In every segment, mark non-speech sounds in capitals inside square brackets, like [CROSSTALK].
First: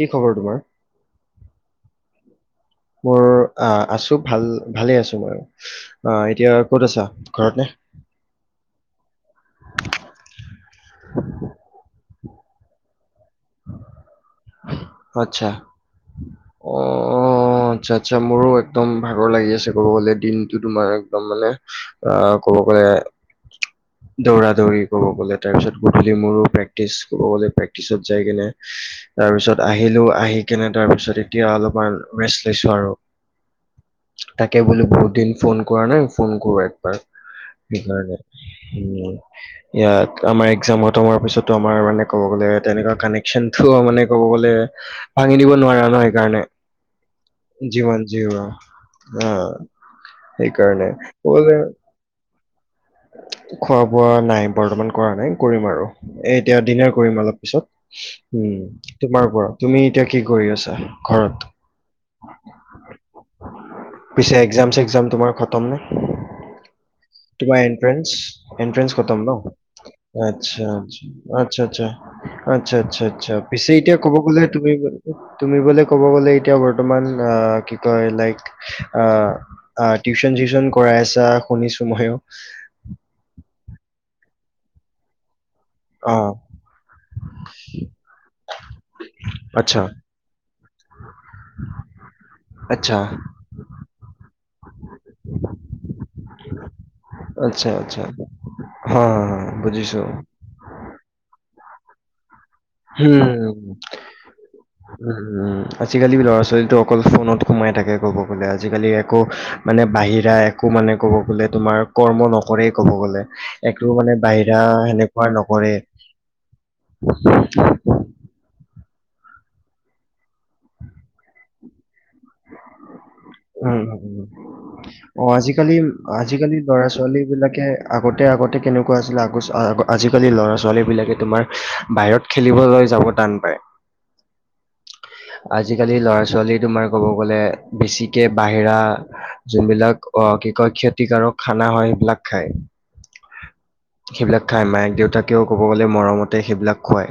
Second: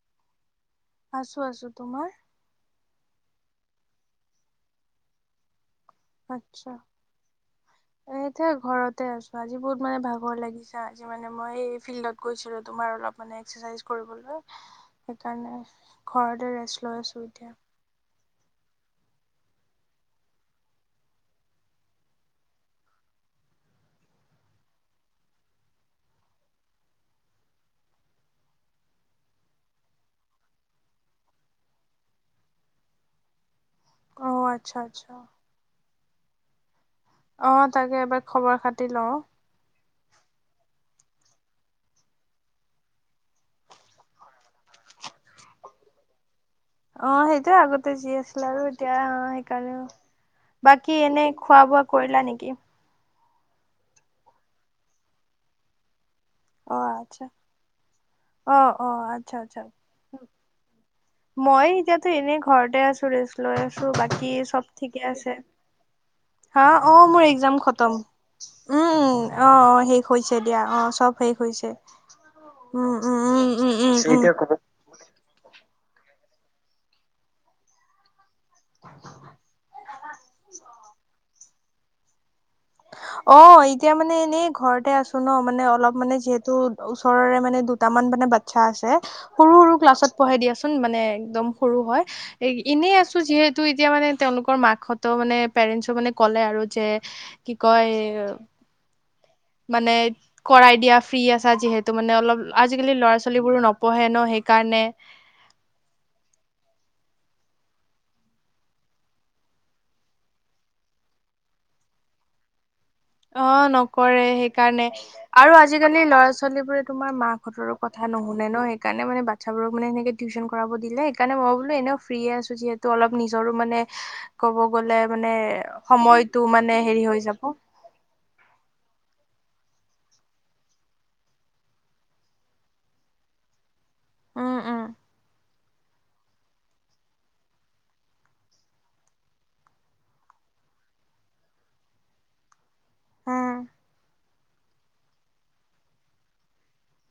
কি খবৰ তোমাৰ? আছো আছো, তোমাৰ? মোৰ আ আছো ভাল ভালে আছো মইও, অঁ এতিয়া ক'ত আছা ঘৰত নে? এ এতিয়া ঘৰতে আছো, আজি বহুত মানে ভাগৰ লাগিছে আজি মানে মই এই ফিল্ডত গৈছিলো, তোমাৰ অলপ মানে এক্সাৰচাইজ কৰিবলৈ, আচ্ছা। সেইকাৰণে ঘৰতে অ ৰেষ্ট লৈ আছো এতিয়া। আচ্ছা আচ্ছা মোৰো একদম ভাগৰ লাগি আছে কব গলে দিনটো তোমাৰ একদম মানে আ ক'ব গ'লে দৌৰা দৌৰি ক'ব গলে তাৰ পিছত গধূলি মোৰো প্ৰেক্টিছ, কব গলে প্ৰেক্টিছত- যাই কেনে- তাৰপিছত আহিলো আহি কেনে তাৰপিছত এতিয়া অলপমান ৰেষ্ট লৈছো আৰু। অ তাকে আচ্ছা বোলো বহুত আচ্ছা দেৰি ফোন কৰা নাই ফোন কৰো অ এয়াক। তাকে [UNINTELLIGIBLE] এবাৰ খবৰ খাতি লওঁ ইয়াত আমাৰ এক্সাম খতম হোৱাৰ পিছতো আমাৰ মানে ক'ব গ'লে তেনেকা- কানেকচন ঠোৱ মানে ক'ব গলে ভাঙি দিব নোৱাৰা ন সেইকাৰণে। অঁ সেইটোৱে আগতে যিমান যি হোৱা আছিলে আৰু এতিয়া অঁ অ সেইকাৰণেও। সেইকাৰণে বাকী এনেই ক'বলে খোৱা বোৱা কৰিলা নেকি? খোৱা বোৱা নাই বৰ্তমান কৰা নাই কৰিম আৰু। এ এতিয়া অ ডিনাৰ কৰিম আচ্ছা অলপ পিছত, অ উম' অ তোমাৰ আচ্ছা কোৱা আচ্ছা তুমি এতিয়া কি কৰি আছা? ঘৰত মই এতিয়াতো এনেই ঘৰতে আছো ৰেষ্ট লৈ আছো পিছে বাকী এক্জাম চব চেক্জাম ঠিকে আ- তোমাৰ খতম নে? হাঁ অঁ মোৰ তোমাৰ একজাম খত- তম। এন্ট্ৰেন্স এন্ট্ৰেন্স খতম উম ন অঁ অঁ শেষ হৈছে দিয়া অঁ চব শেষ হৈছে। আৎচ্ছা উম আৎচ্ছা উম আৎচ্ছা, উম পিছে উম উম এতিয়া ক'ব গ'লে উম। তুমি- তুমি বোলি ক'ব গলে এতিয়া বৰ্তমান অঁ কি কয় লাইক- আ‌ঁ আঁ টিউচন চিউচন কৰাই আছা শুনিছো ময়ো। অঁ এতিয়া মানে এনেই ঘৰতে আছো ন মানে অলপ- অ, মানে যিহেতু ওচৰৰে মানে দুটামান মানে বাৎচ্ছা আছে- সৰু সৰু আচ্ছা, ক্লাছত পঢ়ে দিয়াচোন মানে একদম সৰু হয় এ এনেই আচ্ছা, আছো যিহেত- তো এতিয়া মানে তেওঁলোকৰ মাকহঁতও মানে পেৰেণছো মানে ক'লে আৰু যে- কি আচ্ছা, কয়? আচ্ছা। হা, হা, হা, বুজিছোঁ। মানে- কৰাই দিয়া ফ্ৰী আছা যিহেতু মানে অলপ আজিকালি ল'ৰা হুম, ছোৱালীবোৰো নপঢ়ে ন সেইকাৰণে। উম' আজিকালি ল'ৰা ছোৱালীটো অকল ফোনত সোমাই থাকে ক'ব গলে আজিকালি একো- মানে বাহিৰা একো মানে ক'ব গ'লে তোমাৰ কৰ্ম নকৰেই ক'ব গ'লে। অঁ একো মানে নকৰে বাহিৰা সেইকাৰণে, সেনেকুৱা আৰু নকৰে। আজিকালি ল'ৰা ছোৱালী বোৰে তোমাৰ মাক হঁত- তৰ কথা নোশোনে ন সেইকাৰণে মানে বাৎচ্ছাবোৰক মানে হেনেকে টিউচন কৰাব দিলে সেইকাৰণে মই বোলা এনেও ফ্ৰিৰিয়ে আ আছো- ছো যিহেতু, অলপ নিজৰো উম, মানে উম, উম। ক'ব গ'লে অ মানে আজিকালি সময়টো আজিকালি মানে ল'ৰা হেৰি ছোৱালী হৈ যাব। বিলাকে আগতে আগতে কেনেকুৱা আছিলে আগ আজিকালি ল'ৰা ছোৱালীবিলাকে তোমাৰ বাহিৰত- খেলিবলৈ যাব তান পায়। উম উম। আজি কালি ল'ৰা ছোৱালী তোমাৰ ক'ব গ'লে, বেছিকে বাহিৰা- যোনবিলাক অঁ কি কয় ক্ষতিকাৰক খানা হয় সেইবিলাক খায়। অঁ' সেইবিলাক খায় মায়েক দেউতাকেও ক'ব গ'লে মৰমতে সেইবিলাক খোৱায়।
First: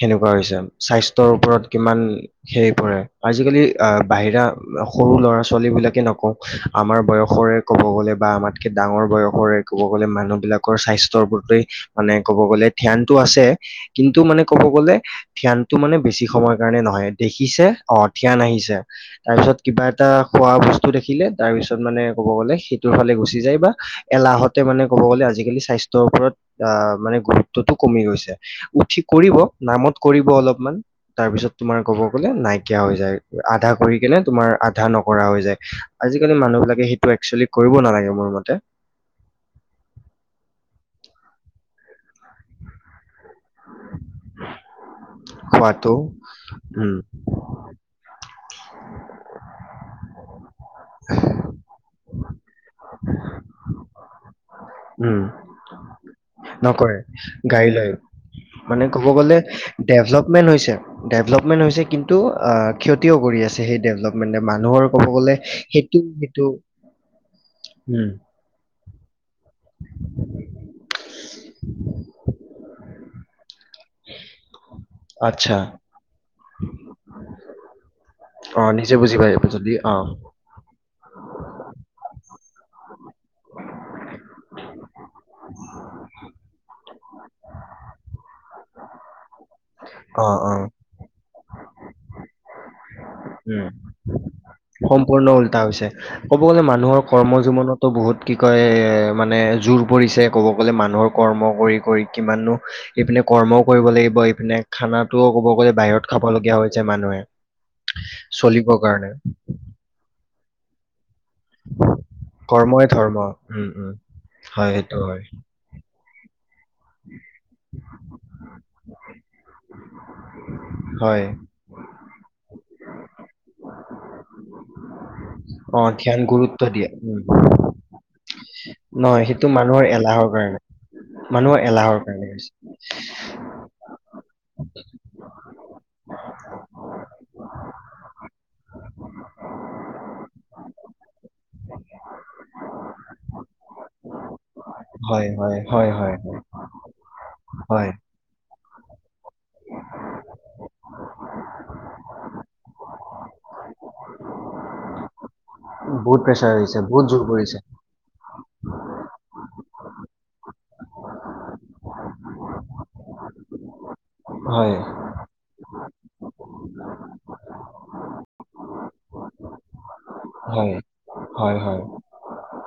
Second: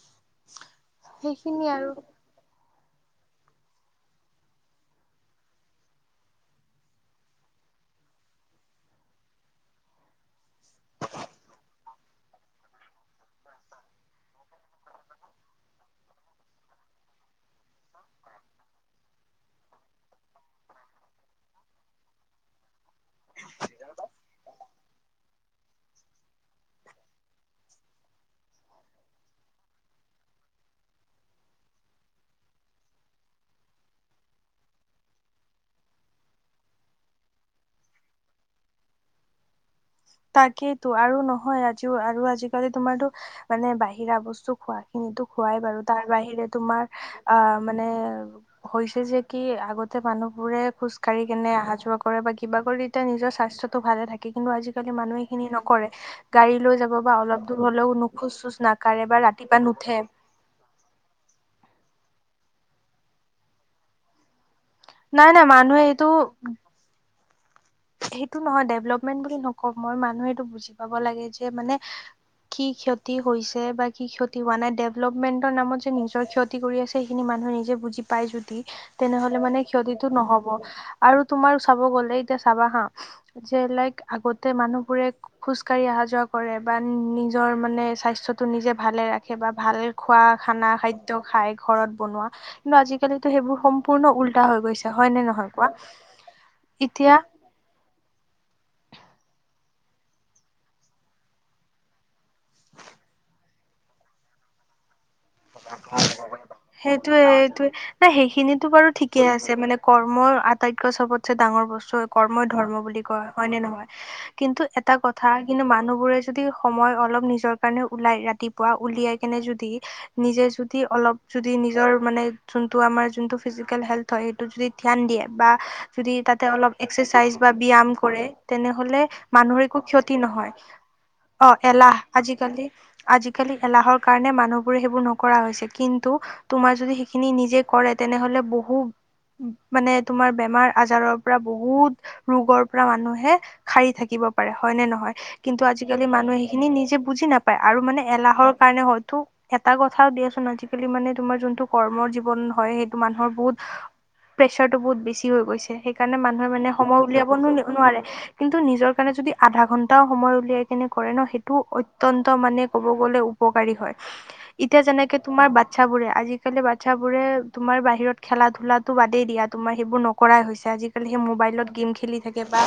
সেনেকুৱা হৈছে। স্বাস্থ্যৰ ওপৰত সেইখিনিয়ে আৰু কিমান- হেৰি পৰে। আজি কালি আঁ বাহিৰা সৰু ল'ৰা ছোৱালী বিলাকে নকওঁ আমাৰ বয়সৰে- ক'ব গ'লে বা আমাতকে ডাঙৰ বয়স- কৰে, ক'ব গলে মানুহ বিলাকৰ স্বাস্থ্যৰ প্ৰতি মানে ক'ব গ'লে ধ্যানটো আছে- কিন্তু মানে ক'ব গ'লে- ধ্যানটো মানে বেছি সময়ৰ কাৰণে নহয়, দেখিছে অঁ ধ্যান আহিছে। তাৰ পিছত কিবা এটা খোৱা বস্তু দেখিলে তাৰ পিছত মানে কব গলে সেইটোৰ ফালে গুচি যায় বা- এলাহতে মানে ক'ব গ'লে আজিকালি স্বাস্থ্যৰ ওপৰত আ মানে গুৰুত্বটো কমি গৈছে। উঠি কৰিব নামত কৰিব অলপমান। তাৰপিছত তোমাৰ ক'ব গ'লে নাইকিয়া হৈ যায়, আধা কৰি কেনে তোমাৰ আধা নকৰা হৈ যায়। আজিকালি মানুহবিলাকে সেইটো একচুৱেলি কৰিব নালাগে মোৰ মতে। তাকেটো আৰু নহয় আজিও আৰু আজিকালি তোমাৰ তো মানে বাহিৰা বস্তু খোৱাই। কিন্ত খোৱাই বাৰু, খোৱাটো তাৰ বাহিৰে তোমাৰ উম - আঁহ' মানে হৈছে যে কি আগতে মানুহবোৰে খোজ কাঢ়ি কেনে অহা-যোৱা - কৰে, কিবা কৰি তাই নিজৰ স্বাস্থ্যতটো ভালে থাকে। কিন্তু আজি - কালি উম মানুহে এইখিনি নকৰে। গাড়ী লৈ যাব নকৰে বা অলপ দুৰ গাড়ী লয় হ'লেও খোজ-চোজ নাকাৰে বা ৰাতিপুৱা নু - থে। মেন হৈছে, ডেভেলপমেণ্ট হৈছে কিন্তু আ' ক্ষতিও কৰি আছে সেই ডেভেলপমেণ্টে। মানুহৰ - ক'ব নাই গ'লে নাই মানুহে এইটো সেইটো-সেইটো উ এইটো নহয়, ডেভলপমেন্ট বুলি নকওঁ মই মানুহে এইটো বুজি পাব লাগে যে মানে কি ক্ষতি হৈছে বা কি হোৱা নাই ডেভলপমেন্টৰ আচ্ছা নামত যে নিজৰ ক্ষতি কৰি আছে সেইখিনি- মানুহে নিজে বুজি পাই যদি অ নিজে বুজি পাই তেনেহ'লে মানে যদি অ ক্ষতিটো নহ'ব। আৰু তোমাৰ চাব গ'লে - চাবা হাঁ, যে লাইক আগতে মানুহবোৰে - খোজ কাঢ়ি অহা-যোৱা কৰে বা নিজৰ মানে স্বাস্থ্য টো নিজে ভালে ৰা- খে বা ভাল খোৱা অ অ খানা খাদ্য খাই ঘৰত বনোৱা। কিন্তু আজি উম, হয় নে সম্পূৰ্ণ নহয় উল্টা কোৱা হৈছে। ক'ব গ'লে মানুহৰ এতিয়া কৰ্ম জীৱনত - তো বহুত কি কয় এ' মানে জোৰ পৰিছে ক'ব গ'লে মানুহৰ কৰ্ম কৰি-কৰি। কিমাননো ইপিনে কৰ্মও কৰিব লাগিব, ইপিনে - খানাতোও ক'ব গ'লে বাহিৰত খাবলগীয়া হৈছে মানুহে। সেইটোৱেই। সেইখিনি চলিবৰ বাৰু কাৰণে ঠিকে আছে মানে কৰ্মৰ আটাইতকৈ চবত - চে ডাঙৰ বস্তু কৰ্মই ধৰ্ম বুলি কয়, হয় নে নহয়। কিন্তু হয় এটা সেইটো হয় কথা - কিন্তু মানুহবোৰে যদি সময় অলপ নিজৰ কাৰণে ওলাই ৰাতিপুৱা উলিয়াই কিনে যদি- নিজে যদি অলপ হয় যদি নিজৰ মানে - যোনটো আমাৰ যোনটো ফিজিকেল হেল্থ হয় সেইটো যদি ধ্যান দিয়ে- বা অ যদি ধ্যান তা'তে গুৰুত্ব অলপ দিয়ে উম একচাচাইজ বা ব্যায়ম কৰে তেনেহ'লে নহয় সেইটো মানুহৰ একো ক্ষত্ৰী এলাহৰ ন- হয়। কাৰণে অঁ' মানুহৰ এলাহৰ এলাহ' কাৰণে হৈছে আজিকালি, আজিকালি এলাহ'ৰ কাৰণে মানুহবোৰে সেইবোৰ - [UNINTELLIGIBLE] নকৰা হৈছে, কিন্তু তোমাৰ যদি সেইখিনি নিজে কৰে তেনেহ'লে বহু - [UNINTELLIGIBLE] মানে তোমাৰ বেমাৰ আজাৰৰ পৰা বহুত - ৰোগৰ পৰা মানুহে সাৰি থাকিব- পাৰে, হয় নে নহয়। হয় কিন্তু হয় আজিকালি হয় মানুহে সেইখিনি নিজে বুজি নাপায় আৰু হয় মানে এলাহ'ৰ কাৰণে হয়তো এটা কথাও দিয়াচোন আজিকালি মানে তোমাৰ যোনটো কৰ্ম জীৱন হয় সেইটো মানুহৰ বহুত - প্ৰেচাৰটো বহুত বেছি হৈ গৈছে সেইকাৰণে বহুত মানুহে প্ৰেছাৰ মানে হৈছে সময় বহুত জোৰ উলিয়াব পৰিছে নো-নোৱাৰে। কিন্তু নিজৰ কাৰণে যদি আধা ঘণ্টাও সময় উলিয়াই কিনে কৰে ন' সেইটোও অত্যন্ত মানে ক'ব গ'লে উ - পকাৰী হয়। হয় এতিয়া যেনেকে তোমাৰ বাত - বাচ্ছাবোৰে, আজিকালি বাচ্ছাবোৰে তোমাৰ বাহিৰত খেলা-ধূলাটো বাদেই দিয়া তোমাৰ সেইবোৰ নক - কৰাই হৈছে। হয় আজিকালি সেই হয় মোবাইলত হয় গেম খেলি থাকে- বা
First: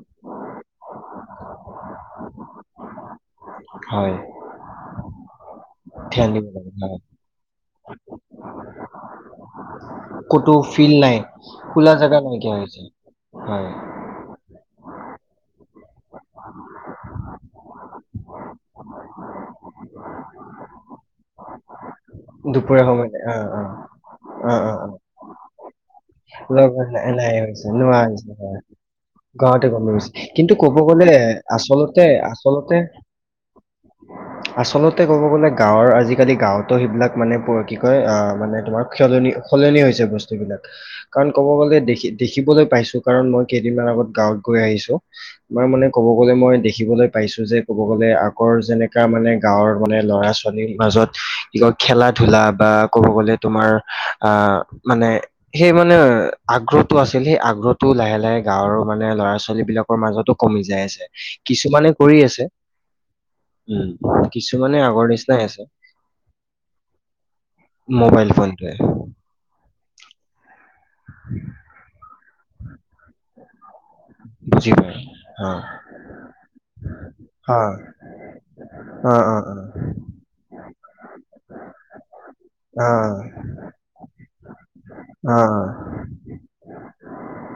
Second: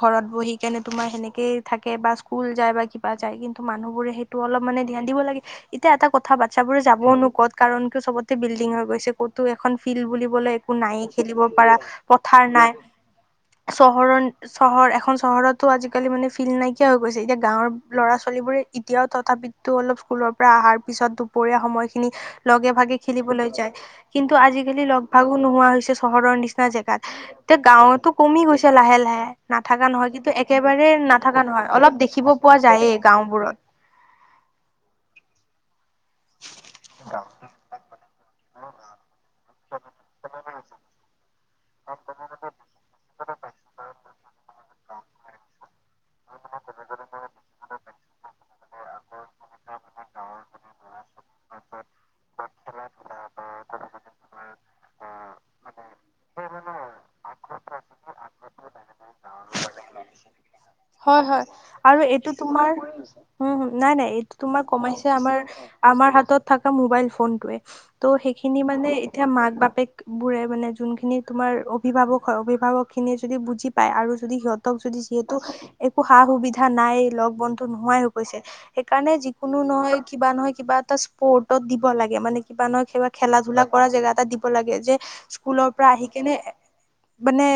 ঘৰত বহি কেনে তোমাৰ সেনেকেই থাকে বা স্কুল যায় বা কিবা যায়, কিন্তু মানুহবোৰে হয় সেই - টো অলপ মানে ধ্যান দিব লাগে। এতিয়া এটা ধ্যান কথা দিব লাগে বাচ্ছাবোৰে হয় যাব নো ক'ত কাৰণ চবতে বিল্ডিং হৈ গৈছে। ক'তো এখন ফিল্ড বুলিবলৈ ক'তো একো ফিল্ড নায়েই নাই খেলিব পাৰা খোলা জেগা পথাৰ নাইকিয়া নাই। হৈছে হয় চহৰৰ- চহৰ, এখন চহৰতো আজিকালি মানে ফিল্ড নাইকিয়া হৈ গৈছে। এতিয়া গাঁৱৰ ল'ৰা-ছোৱালীবোৰে এতিয়াও তথাপিত- তো অলপ স্কুলৰ- অহাৰ পিছত দুপৰীয়া সময়খিনি দুপৰীয়া লগে-ভাগে সময়ত অ খেলিবলৈ অ যায়। কিন্তু অ অ আজিকালি অ লগ- ভাগো নোহোৱা হৈছে। চহৰৰ নিচিনা লগ জেগাত, নাই এতিয়া হৈছে নোহোৱা গাঁৱতো হৈছে কমি হয় গৈছে লাহে লাহে, গাঁৱতে কমি নাথাকা গৈছে নহয়। কিন্তু ক'ব একেবাৰে গ'লে নাথাকা নহয় অলপ আচলতে দেখিব পোৱা আচলতে যায়েই গাঁওবোৰত। আচলতে ক'ব গ'লে গাঁৱৰ আজিকালি গাঁৱত ত' সেইবিলাক মানে কি কয় অ' মানে তোমাৰ সলনি সলনি হৈছে বস্তুবিলাক। কাৰণ ক'ব গ'লে দেখিবলৈ পাইছো, কাৰন মই কেইদিন আগত গাঁৱত গৈ আহিছো। মই মানে ক'ব গ'লে মই দেখিবলৈ পাইছো যে ক'ব গ'লে আগৰ যেনেকা মানে গাঁৱৰ মানে ল'ৰা ছো ৱালীৰ মাজত কি কয় খেলা ধূলা বা ক'ব গ'লে তোমাৰ আহ মানে সেই মানে মানে আগ্ৰহটো আছিল, সেই আগ্ৰহটো লাহে লাহে গাঁৱৰ মানে ল'ৰা ছোৱালী বিলাকৰ মাজতো কমি যায় আছে। হয়, হয়। কিছুমানে আৰু কৰি এইটো আছে তোমাৰ উম, নাই নাই এইটো তোমাৰ কিছুমানে আগৰ কমাইছে আমাৰ নিচিনাই আছে আমাৰ হাতত থকা মোবাইল ফোনটোৱে। ত' মোবাইল সেইখিনি ফোনটোৱে মানে এতিয়া মাক বাপেক বোৰে মানে যোনখিনি তোমাৰ অভিভাৱক হয়, অভিভাৱক খিনিয়ে যদি বুজি পায় আৰু যদি বুজি সিহঁতক পায়। যদি যিহেতু অ', একো সা সুবিধা নাই লগ বন্ধু অ', নোহাৱাই হৈ গৈছে। সেইকাৰণে অ', অ', যিকোনো অ', নহয় কিবা নহয় কিবা এটা স্পৰ্টচত দিব লাগে, মানে কিবা নহয় কিবা অ', খেলা ধূলা কৰা জেগা এটা দিব লাগে, যে অ', স্কুলৰ পৰা আহি কিনে মানে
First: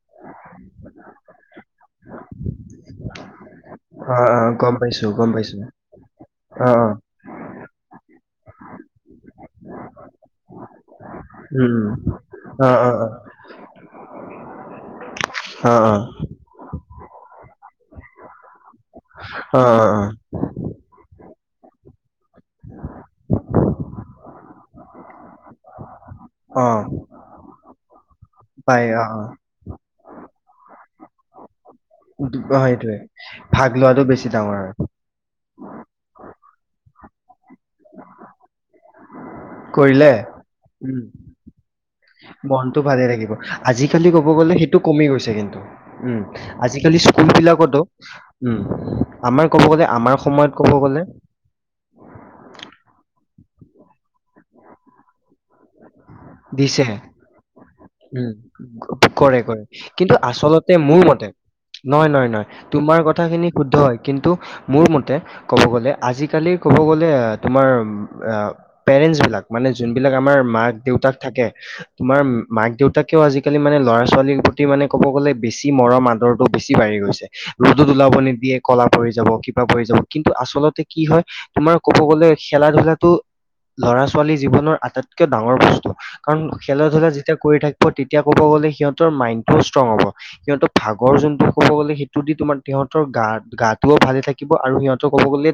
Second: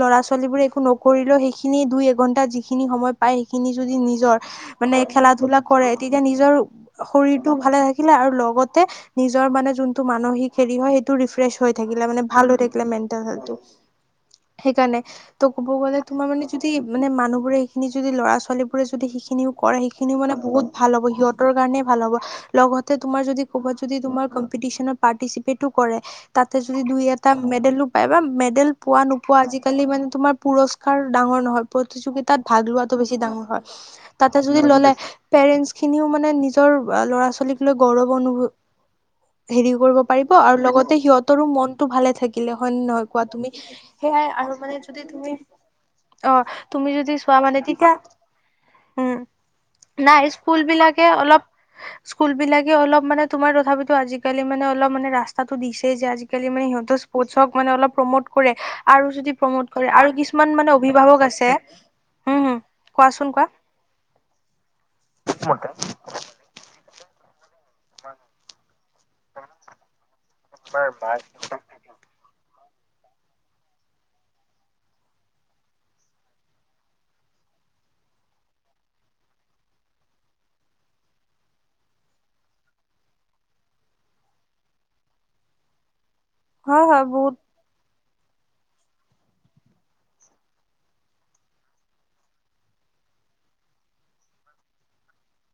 ল'ৰা ছোৱালী বোৰে একো নকৰিলেও সেইখিনি দুই এঘন্টা সেই খিনি সময় পায়, সেইখিনি যদি অ', নিজৰ অ', গম মানে পাইছো গম খেলা পাইছো ধূলা কৰে, তেতিয়া নিজৰ অ', অ', শৰীৰতটো ভালে থাকিলে, আৰু লগতে নিজৰ মানে যোনটো মানসিক হেৰি হয় সেইটো ৰিফ্ৰেছহৈ উম, উম, থাকিলে মানে ভাল হৈ অ', থাকিলে অ', অ', মেণ্টেল হেল্থটো। সেইকাৰণে ত' ক'ব অ', অ', গ'লে তোমাৰ মানে যদি মানে মানুহ বোৰে এইখিনি যদি ল'ৰা ছোৱালী বোৰে যদি সিখিনিও কৰে, অ', অ', সেইখিনও মানে বহুত ভাল হ'ব সিহঁতৰ কাৰণে ভাল হ'ব। লগতে তোমাৰ যদি কবাত যদি তোমাৰ কম্পিটিশ্যনত পাৰ্টিছিপেত কৰে তাতে যদি অ', দুই এটা মেডেলো পায় বা মেডেল পাই পোৱা অ', অ', নোপোৱা আজিকালি মানে তোমাৰ পুৰস্কাৰ পোৱাটো ডাঙৰ নহয় প্ৰতিযোগিতাত ভাগ লোৱাটো সেইটোৱে বেছি ডাঙৰ হয়। ভাগ লোৱাটো বেছি তাতে ডাঙৰ যদি হয় ল'লে পেৰেন্টছ খিনিও মানে নিজৰ ল'ৰা ছোৱালীক লৈ গৌৰৱ অনুভৱ হেৰি কৰিব কৰিলে পাৰিব, আৰু লগতে উম, সিহঁতৰো মনতটো ভালে থাকিলে হয়ে মনটো ভালে নহয় কোৱা থাকিব তুমি? আজিকালি ক'ব সেয়াই, গ'লে আৰু সেইটো মানে কমি গৈছে তুমি কিন্তু উম, অ' তুমি আজিকালি যদি স্কুল কোৱা মানে বিলাকতো তেতিয়া, উম, আমাৰ ক'ব গ'লে উ আমাৰ নাই সময়ত স্কুল ক'ব গ'লে বিলাকে অলপ স্কুল বিলাকে অলপ মানে তোমাৰ তথাপিতো আজিকালি মানে অলপ মানে ৰাস্ত তো দিছে যে আজিকালি মানে দিছে সিহঁতৰ স্পৰ্টচক মানে অলপ উম, প্ৰমোট কৰে। আৰু যদি কৰে প্ৰমোট কৰে আৰু কিন্তু কিছুমান আচলতে মানে মোৰ অভিভাৱক মতে আছে। নহয়, নহয়, উম নহয়। হম তোমাৰ কোৱাচোন কোৱা কথাখিনি শুদ্ধ হয়। কিন্তু মোৰ মতে ক'ব গ'লে আজিকালি ক'ব গ'লে, তোমাৰ পেৰেণ্টছবিলাক মানে যোনবিলাক আমাৰ মাক দেউতাক থাকে তোমাৰ মাক দেউতাকেও আজিকালি মানে ল'ৰা ছোৱালীৰ প্ৰতি মানে ক'ব গ'লে বেছি মৰম আদৰ বেছি বাঢ়ি গৈছে। ৰ'দত ওলাব নিদিয়ে ক'লা পৰি যাব কিবা পৰি যাব, কিন্তু আচলতে কি হয়। তোমাৰ ক'ব গ'লে খেলা ধূলাটো ল'ৰা ছোৱালী জীৱনৰ আটাইতকৈ ডাঙৰ বস্তু। কাৰণ খেলা হয় হয় ধূলা বহুত যেতিয়া কৰি থাকিব তেতিয়া ক'ব গ'লে সিহঁতৰ মাইণ্ড টোও ষ্ট্ৰং হ'ব। সিহঁতৰ ভাগৰ যোনটো ক'ব গ'লে সেইটো দি তোমাৰ সিহঁতৰ গা গাটোও ভালে থাকিব, আৰু সিহঁতৰ ক'ব গ'লে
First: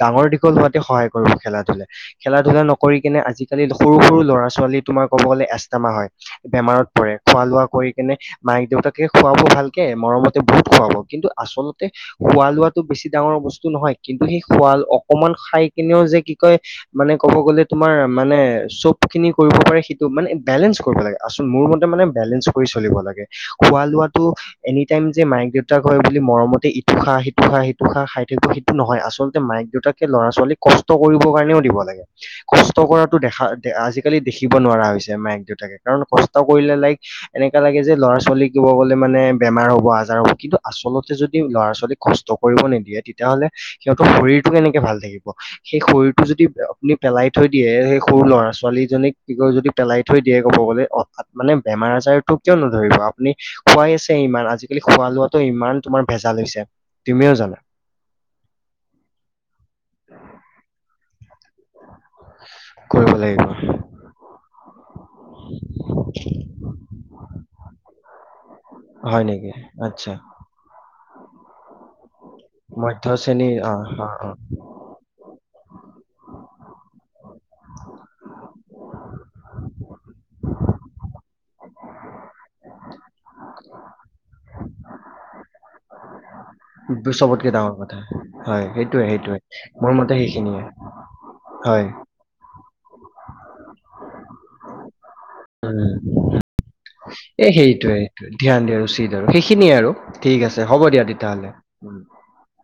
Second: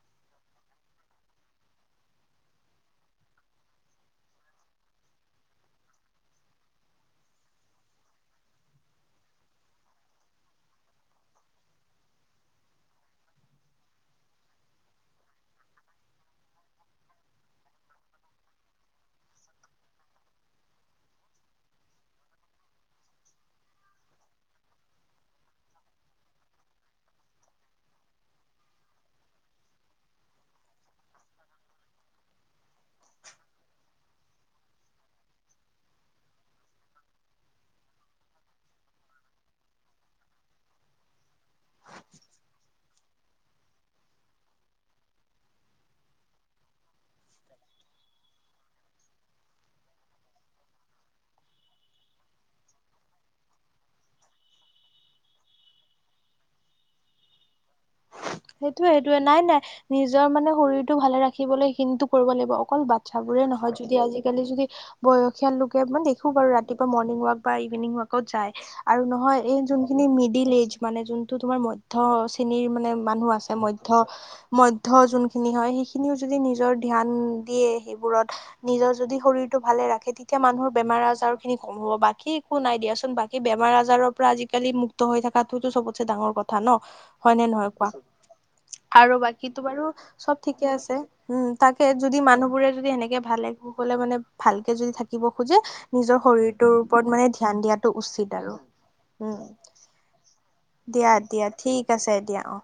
ডাঙৰ দীঘল হোৱাতে সহায় কৰিব খেলা ধূলাই, খেলা ধূলা নকৰি কেনে আজিকালি সৰু সৰু ল'ৰা ছোৱাল ছোৱালী তোমাৰ ক'ব গ'লে এষ্টামা হয় বেমাৰত পৰে। খোৱা লোৱা কৰি কেনে মাক দেউতাকে খুৱাব ভালকে মৰমতে বহুত খুৱাব। কিন্তু আচলতে খোৱা লোৱাটো বেছি ডাঙৰ বস্তু নহয়, কিন্তু সেই খোৱা ল অকমান খাই কেনেও যে কি কয় মানে ক'ব গ'লে তোমাৰ মানে চব খিনি। কৰিব পাৰে সেইটো মানে বেলেন্স কৰিব লাগে আচল মোৰ মতে মানে বেলেন্স কৰি চলিব লাগে খোৱা লোৱাটো। এনি টাইম যে মায়েক দেউতাক হয় বুলি মৰমতে ইটো খা সিটো খা সেইটো খা খাই থাকিব সেইটো নহয়। আচলতে মায়েক দেউতাক। কে ল'ৰা ছোৱালীক কষ্ট কৰিবৰ কাৰণেও দিব লাগে। কষ্ট কৰাতো দেখা দে আজি। কালি দেখিব নোৱাৰা হৈছে মায়েক দেউতাকে কাৰণ কষ্ট কৰিলে লাইক। এনেকা লাগে যে ল'ৰা ছোৱালী ক'ব গ'লে মানে বেমাৰ হ'ব আজাৰ হ'ব কিন্তু আচলতে যদি ল'ৰা ছোৱালীক। কষ্ট কৰিব নিদিয়ে তেতিয়া হ'লে সিহঁতৰ শৰীৰটো কেনেকে ভাল থাকিব। সেই শৰীটো যদি আপুনি পেলাই থৈ দিয়ে সেই সৰু ল'ৰা ছোৱালী। জনীক কি কয় যদি পেলাই থৈ দিয়ে ক'ব গলে হঠাৎ মানে বেমাৰ আজাৰটো কিয় নধৰিব আপুনি। খোৱাই আছে ইমান আজিকালি খোৱা লোৱাটো ইমান তোমাৰ ভেজাল হৈছে তুমিও জানা। সেইটোয়ে সেইটোয়ে নাই নাই নিজৰ মানে শৰীৰটো ভালে ৰাখিবলৈ কিন্তু। কৰিব লাগিব অকল কৰিব বাচ্ছাবোৰে লাগিব নহয় যদি আজিকালি যদি। বয়সীয়াল লোকে মানে দেখো বাৰু ৰাতিপুৱা মৰ্নিং ৱাৰ্ক বা ইভিনিং ৱাৰ্কত যায়। আৰু হয় নহয় নেকি এই যোনখিনি আচ্ছা মিডিলএজ মানে যোনটো তোমাৰ মধ্য শ্ৰেণীৰ। মানে মধ্য মানুহ আছে শ্ৰেণীৰ অ মধ্য। অ অ মধ্য যোনখিনি হয় সেইখিনিও যদি নিজৰ ধ্যান দিয়ে সেইবোৰত। নিজৰ যদি শৰীৰটো ভালে ৰাখে তেতিয়া মানুহৰ বেমাৰ আজাৰ খিনি কম হ'ব বাকী একো নাই দিয়াচোন বা। এই বেমাৰ আজাৰৰ পৰা আজিকালি মুক্ত হৈ থকাটো চবতছে ডাঙৰ কথা ন হয় নে চবতকে ডাঙৰ নহয়। কোৱা কথা হয় সেইটোয়ে আৰু সেইটোয়ে বাকীতো বাৰু মোৰ মতে চব সেইখিনিয়ে ঠিকে আছে উম হয় তাকে যদি মানুহ বোৰে যদি এনে। কে ভালে কৌশলে মানে ভালকে যদি থাকিব খোজে নিজৰ উম শৰীৰটোৰ ওপৰত মানে ধ্য। এ সেইটোৱে সেইটোৱে ধ্যান দিয়া উচিত আৰু সেইখিনিয়ে আৰু ঠিক আছে হ'ব দিয়া তেতিয়াহ'লে। ঠিক উম আছে দিয়া অ'হ।